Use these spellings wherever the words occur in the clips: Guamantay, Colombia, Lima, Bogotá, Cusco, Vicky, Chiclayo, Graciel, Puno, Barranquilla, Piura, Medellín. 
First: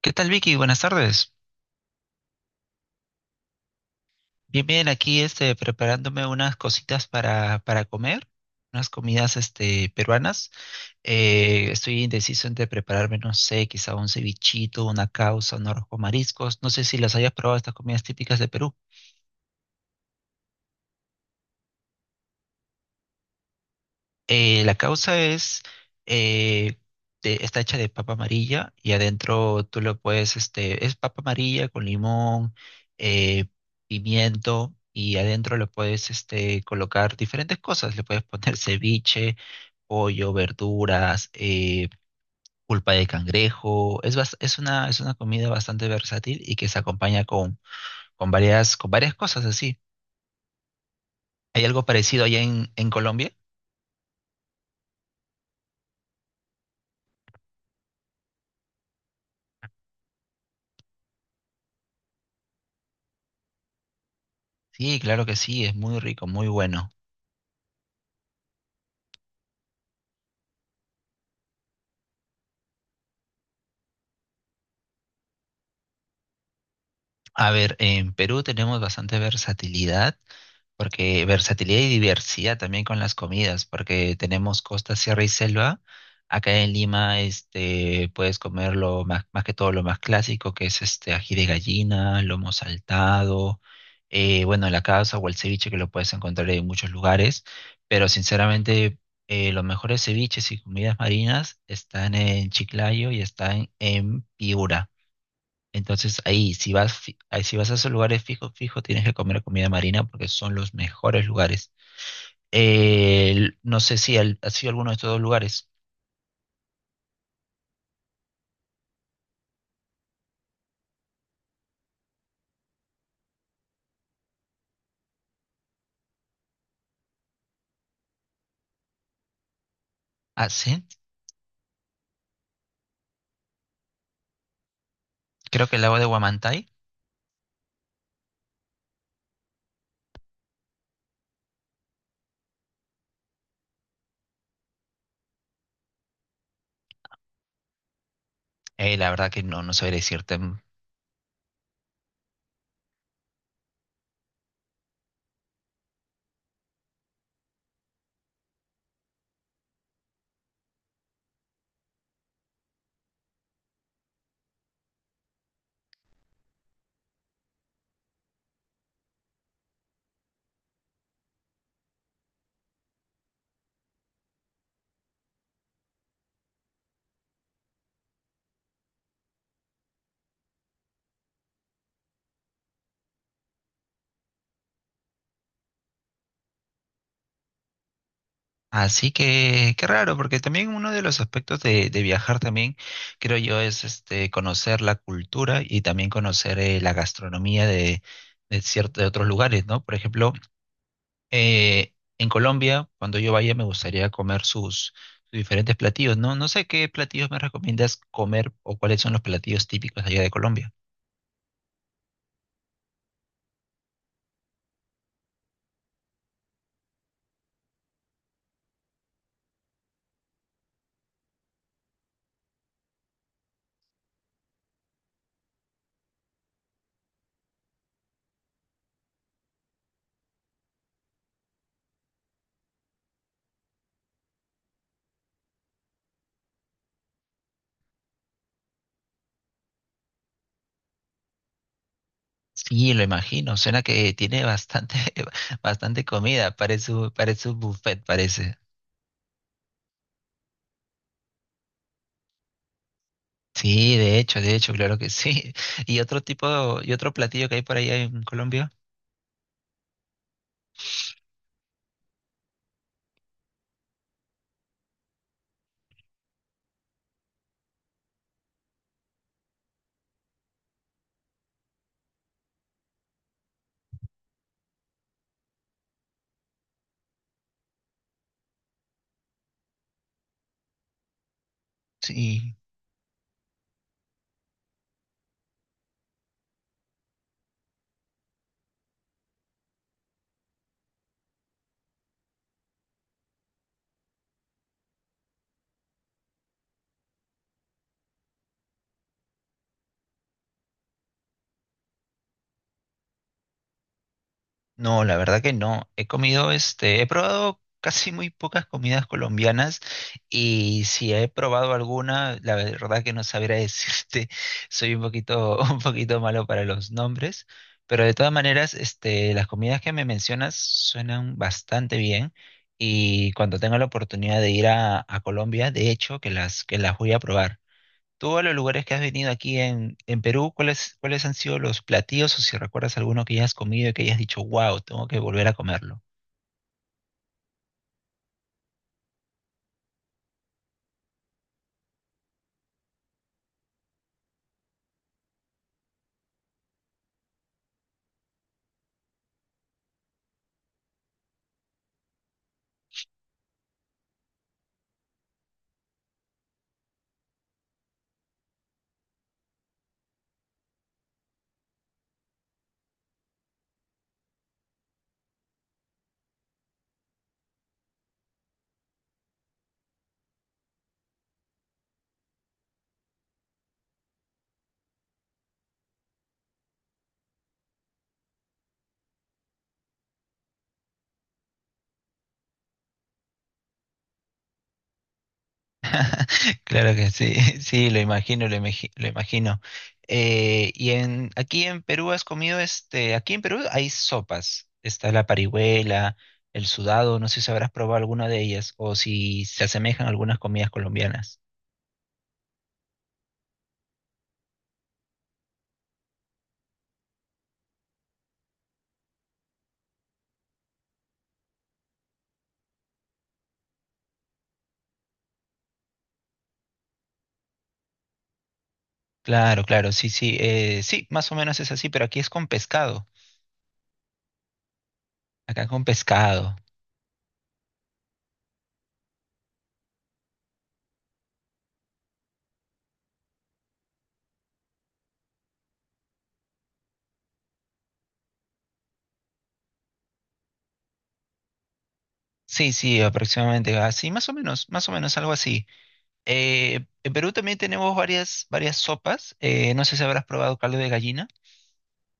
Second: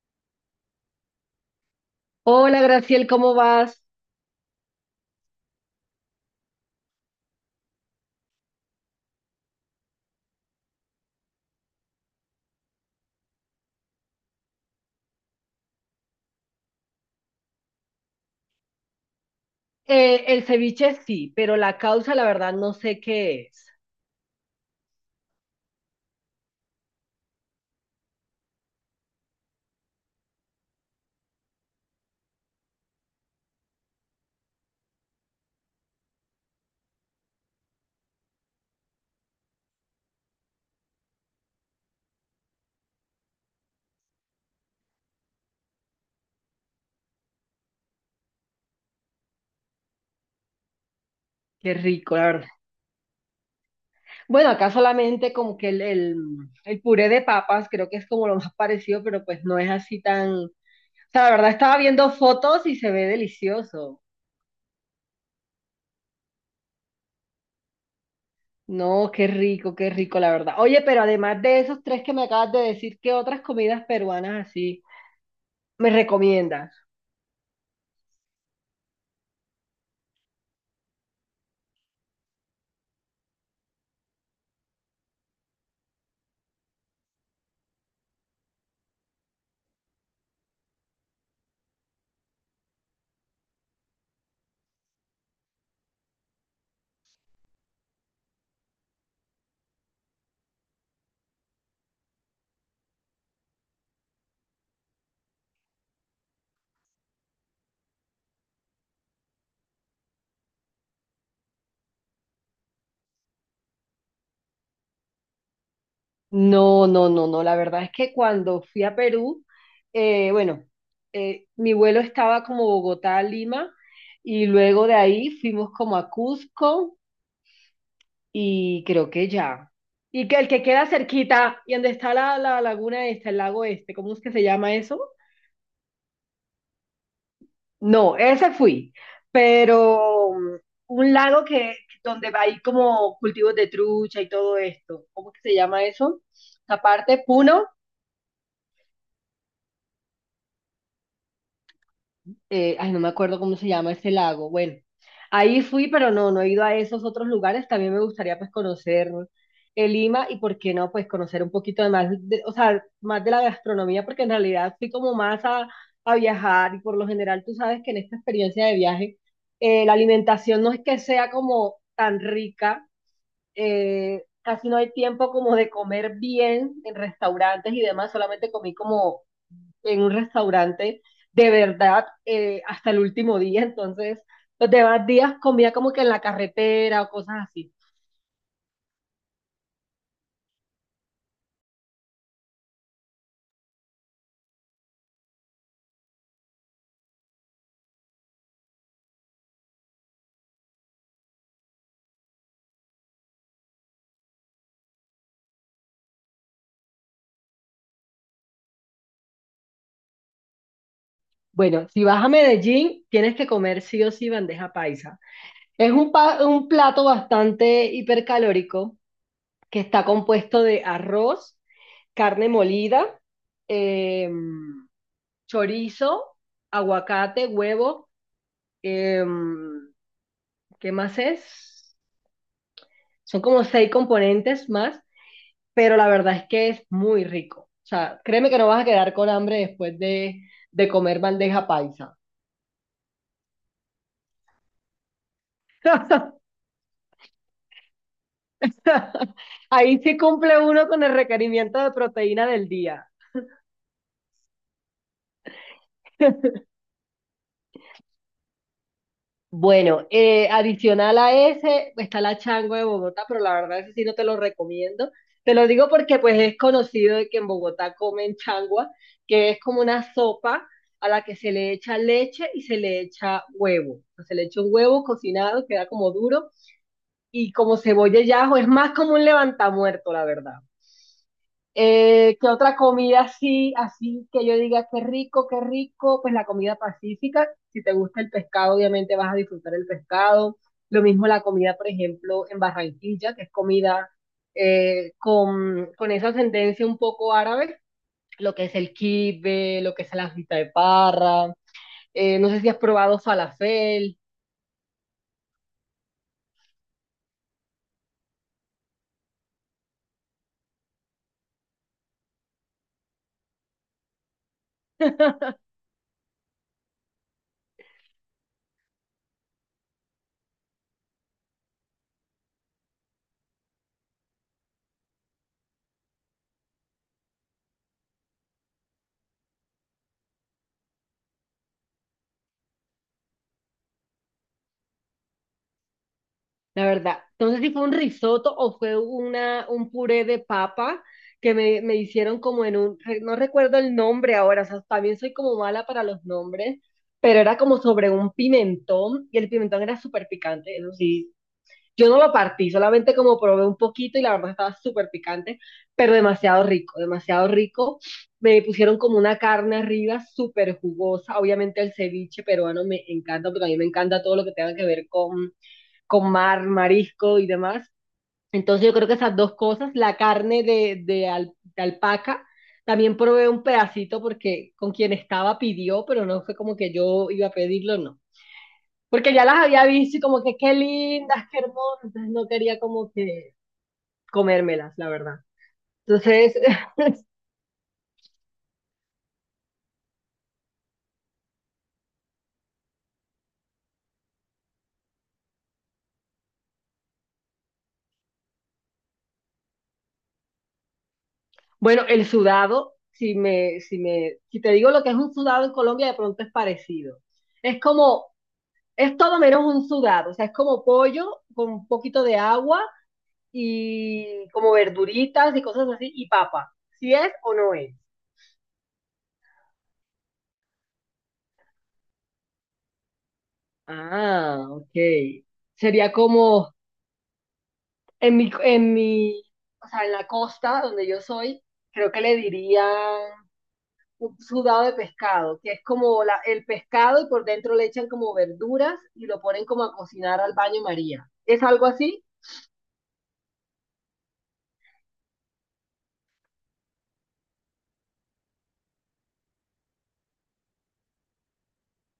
¿Qué tal, Vicky? Buenas tardes. Hola, Graciel, ¿cómo vas? Bien, bien, aquí preparándome unas cositas para comer, unas comidas peruanas. Estoy indeciso entre prepararme, no sé, quizá un cevichito, una causa, un arroz con mariscos. No sé si las hayas probado estas comidas típicas de Perú. El ceviche sí, pero la causa, la verdad, no sé qué es. La causa es, eh, está hecha de papa amarilla y adentro tú lo puedes, este, es papa amarilla con limón, eh, pimiento y adentro lo puedes, este, colocar diferentes cosas. Le puedes poner ceviche, pollo, verduras, pulpa de cangrejo. Es una comida bastante versátil y que se acompaña con varias cosas así. ¿Hay Qué algo rico, parecido la allá verdad. En Colombia? Bueno, acá solamente como que el puré de papas, creo que es como lo más parecido, pero pues no es así tan... O sea, la verdad, estaba viendo fotos y se ve delicioso. Sí, claro que sí, es muy rico, muy bueno. No, qué rico, la verdad. Oye, pero además de esos tres que me acabas de decir, ¿qué otras comidas peruanas así me recomiendas? A ver, en Perú tenemos bastante versatilidad, porque versatilidad y diversidad también con las comidas, porque tenemos costa, sierra y selva. Acá en Lima, este, puedes comer lo más, más que todo lo más clásico, que es este ají de gallina, lomo saltado, bueno, la causa o el ceviche que lo puedes encontrar en muchos lugares, pero sinceramente los mejores ceviches y comidas marinas están en Chiclayo y están en Piura. Entonces ahí, ahí, si vas a esos lugares fijos, fijo, tienes que comer comida marina porque son los mejores lugares. No sé si has sido alguno de estos dos lugares. No, no, no, no. La verdad es que cuando fui a Perú, bueno, mi vuelo estaba como Bogotá a Lima y luego de ahí fuimos como a Cusco y creo que ya. Y que Ah, el que sí, queda cerquita y donde está la laguna esta, el lago este, ¿cómo es que se llama eso? creo que el lago de Guamantay. No, ese fui, pero un lago que donde hay como cultivos de trucha y todo esto. ¿Cómo que se llama eso? Aparte, Puno. La verdad que no, no sabría decirte. Ay, no me acuerdo cómo se llama ese lago. Bueno, ahí fui, pero no, no he ido a esos otros lugares. También me gustaría pues conocer Lima y por qué no, pues conocer un poquito de más, o sea, más de la gastronomía, porque en realidad fui como más a viajar y por lo general tú sabes que en esta experiencia de viaje la alimentación no es que sea como tan rica. Casi no hay tiempo como de comer bien en restaurantes y demás, solamente comí como en un restaurante de verdad hasta el último día, entonces los demás días comía como que en la carretera o cosas así. Así que, qué raro, porque también uno de los aspectos de viajar también, creo yo, es este, conocer la cultura y también conocer la gastronomía de ciertos de otros lugares, ¿no? Por ejemplo, en Colombia, cuando yo vaya, me gustaría comer sus, sus diferentes platillos, ¿no? No sé qué platillos me recomiendas comer o cuáles son los platillos típicos allá de Colombia. Bueno, si vas a Medellín, tienes que comer sí o sí bandeja paisa. Es un plato bastante hipercalórico que está compuesto de arroz, carne molida, em, chorizo, aguacate, huevo, em, ¿qué más es? Son como 6 componentes más, pero la verdad es que es muy rico. O sea, créeme que no vas a quedar con hambre después de comer bandeja paisa. Sí, lo imagino. Suena que tiene bastante, bastante comida. Parece, parece un buffet, parece. Ahí sí cumple uno con el requerimiento de proteína del día. Sí, de hecho, claro que sí. ¿Y otro tipo, y otro platillo que hay por allá en Colombia? Bueno, adicional a ese está la chango de Bogotá, pero la verdad ese sí no te lo recomiendo. Te lo digo porque pues es conocido de que en Bogotá comen changua, que es como una sopa a la que se le echa leche y se le echa huevo. Se le echa un huevo cocinado, queda como duro y como cebolla y ajo, es más como un levantamuerto, la verdad. ¿Qué Sí. otra comida así, así que yo diga qué rico, qué rico? Pues la comida pacífica, si te gusta el pescado, obviamente vas a disfrutar el pescado. Lo mismo la comida, por ejemplo, en Barranquilla, que es comida con esa ascendencia un poco árabe, lo que es el kibbe, lo que es la fita de parra. No sé si has probado falafel. No, la verdad que no. He comido, este, he probado casi muy pocas comidas colombianas y si he probado alguna, la verdad que no sabría decirte. Soy un poquito, un poquito malo para los nombres, pero de todas maneras, este, las comidas que me mencionas suenan bastante bien y cuando tenga la oportunidad de ir a Colombia, de hecho, que las voy a probar. Tú a los lugares que has venido aquí en Perú, ¿cuáles, cuáles han sido los platillos o si recuerdas alguno que hayas comido y que hayas dicho, wow, tengo que volver a comerlo? La verdad, no sé si fue un risotto o fue un puré de papa que me hicieron como en un, no recuerdo el nombre ahora, o sea, también soy como mala para los nombres, pero era como sobre un pimentón y el pimentón era súper picante, eso sí, yo no lo partí, solamente como probé un poquito y la verdad estaba súper picante, pero demasiado rico, demasiado rico. Me pusieron como una carne arriba súper jugosa, obviamente el ceviche peruano me encanta, porque a mí me encanta todo lo que tenga que ver con mar, marisco y demás. Entonces yo creo que esas dos cosas, la carne de alpaca, también probé un pedacito porque con quien estaba pidió, pero no fue como que yo iba a pedirlo, no. Porque ya las había visto y como que qué lindas, qué hermosas, entonces no quería como que comérmelas, la verdad. Entonces, Claro que sí, sí, lo imagino, lo imagino. Aquí en Perú has comido, este, aquí en Perú hay sopas. Está la parihuela, el sudado, no sé si habrás probado alguna de ellas o si se asemejan a algunas comidas colombianas. bueno, el sudado, si te digo lo que es un sudado en Colombia, de pronto es parecido. Es como, es todo menos un sudado, o sea, es como pollo con un poquito de agua y como verduritas y cosas así, y papa. ¿Si es o no es? Claro, claro, sí, sí, sí, más o menos es así, pero aquí es con pescado. Ah, ok. Acá con Sería pescado. como en mi, en mi, o sea, en la costa donde yo soy, creo que le dirían un sudado de pescado, que es como el pescado y por dentro le echan como verduras y lo ponen como a cocinar al baño María. ¿Es algo así? Sí, sí, aproximadamente así, más o menos algo así. En Perú también tenemos varias, varias sopas. No sé si habrás probado caldo de gallina.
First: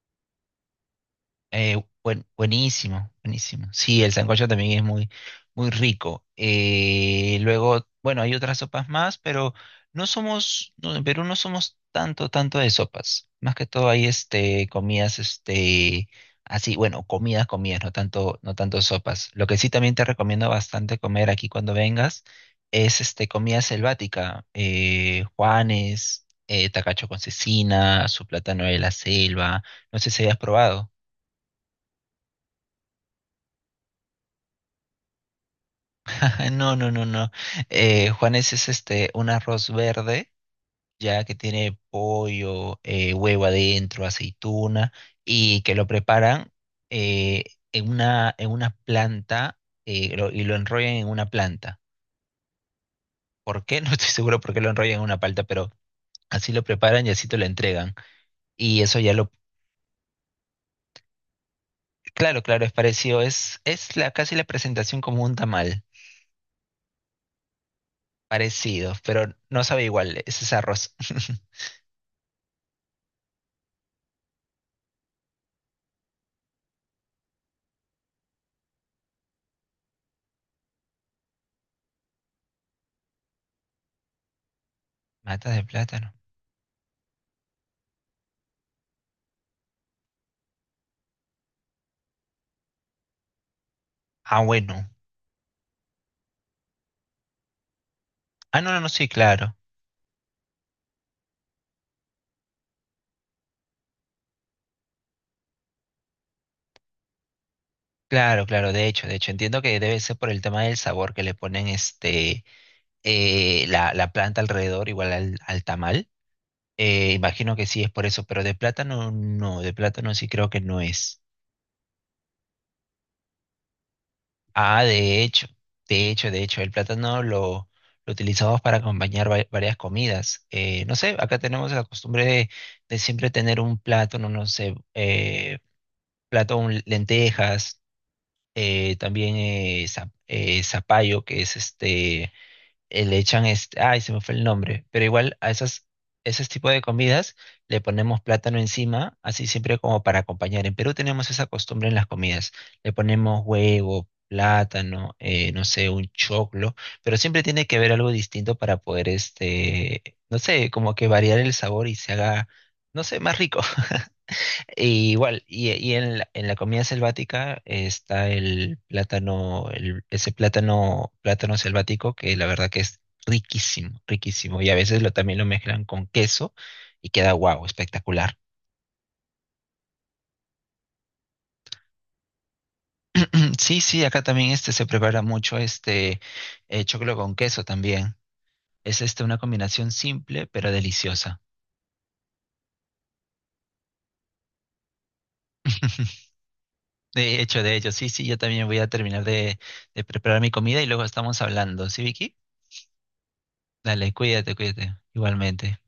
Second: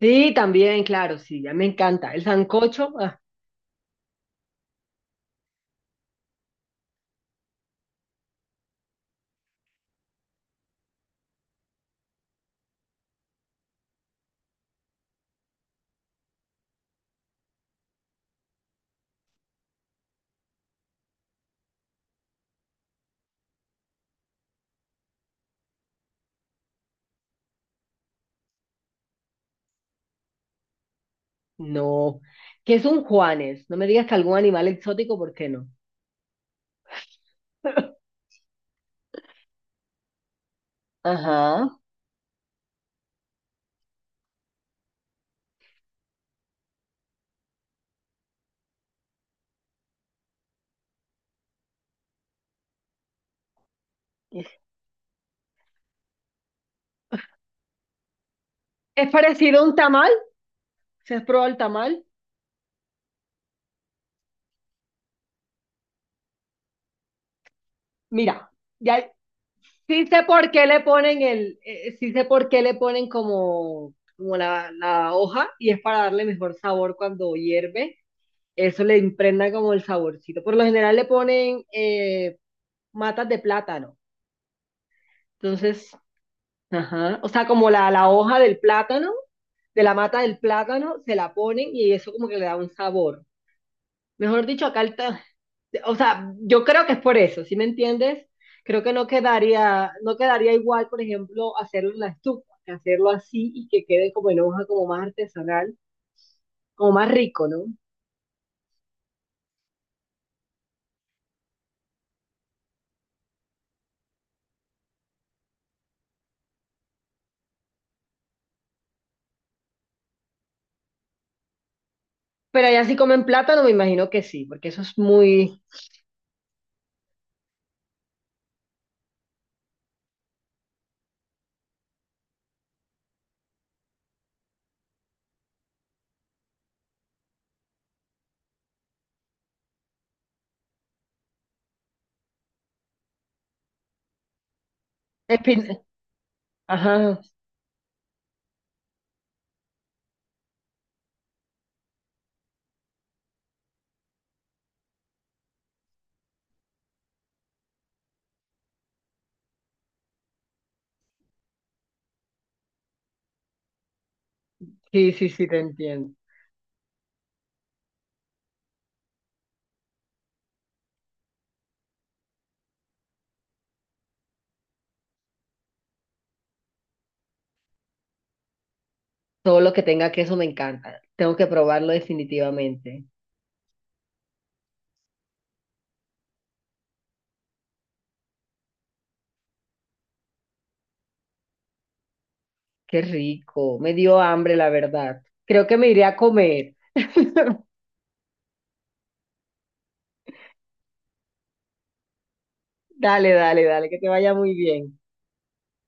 Sí, también, claro, sí, ya me encanta. El sancocho, Buenísimo, ah, buenísimo. Sí, el sancocho también es muy, muy rico. Luego, bueno, hay otras sopas más, pero no somos, no, en Perú no somos tanto, tanto de sopas. Más que todo hay este, comidas, este, así, bueno, comidas, comidas, no tanto, no tanto sopas. Lo que sí también te recomiendo bastante comer aquí cuando vengas es este, comida selvática, Juanes, tacacho con cecina, su plátano de la selva. No sé si hayas probado. no. ¿Qué es un Juanes? No me digas que algún animal exótico, ¿por qué no? Ah, no, no, no, no. Juanes es este un arroz verde, ya que Ajá. tiene pollo, huevo adentro, aceituna, y que lo preparan eh, en una planta y lo enrollan en una planta. ¿Por qué? No estoy seguro por qué lo enrollan en una planta, pero así lo preparan y así te lo entregan. Y eso Es ya lo, parecido a un tamal. ¿Se has probado el tamal? claro, claro, es parecido, es la, casi la presentación como un tamal, Mira, parecido, ya pero no sabe sí igual, sé ese por es qué le arroz. ponen el, sí sé por qué le ponen como, como la hoja y es para darle mejor sabor cuando hierve. Eso le impregna como el saborcito. Por lo general le ponen matas de plátano. Mata de Entonces, plátano. ajá, o sea, como la hoja del plátano, de la mata del plátano, se la ponen y eso como que le da un sabor. Ah, Mejor dicho, acá bueno. el, o sea, yo creo que es por eso, ¿sí me entiendes? Ah, no, no, Creo no, que sí, no claro. quedaría, no quedaría igual, por ejemplo, hacerlo en la estufa, que hacerlo así y que quede como en hoja, como más artesanal, como más rico, ¿no? Claro, claro, de hecho, entiendo que debe ser por el tema del sabor que le ponen este la planta alrededor, igual al, al tamal. Imagino que sí es por eso, pero de plátano no, de plátano sí creo que no es. Pero allá sí comen plátano, me imagino que sí, porque eso Ah, es de hecho, muy... de hecho, de hecho, el plátano lo utilizamos para acompañar varias comidas. No sé, acá tenemos la costumbre de siempre tener un plátano, no sé, plato con lentejas también zapallo, que es este, le echan este, ay, se me fue el nombre, pero igual a espin- esas, esos tipos de Ajá, comidas le ponemos plátano encima, así siempre como para acompañar. En Perú tenemos esa costumbre en las comidas, le ponemos huevo, plátano, no sé, un choclo, pero siempre tiene que haber algo distinto para poder, este, no sé, como que variar el sabor y se haga, no sé, más rico. Y sí, sí, igual, sí, te y entiendo. En la comida selvática está el plátano, ese plátano, plátano selvático que la verdad que es riquísimo, riquísimo. Y a veces lo, también lo mezclan con queso y queda guau, espectacular. Todo lo que tenga queso me encanta. Tengo que probarlo definitivamente. Sí, sí, acá también este se prepara mucho este choclo con queso también. Es este una combinación simple pero deliciosa. Qué rico. Me dio hambre, la verdad. Creo que me iré a comer. De hecho, sí, sí, yo también voy a terminar de preparar mi comida y luego estamos hablando. ¿Sí, Vicky? Dale, dale, dale, que te Dale, vaya muy cuídate, cuídate. bien. Igualmente.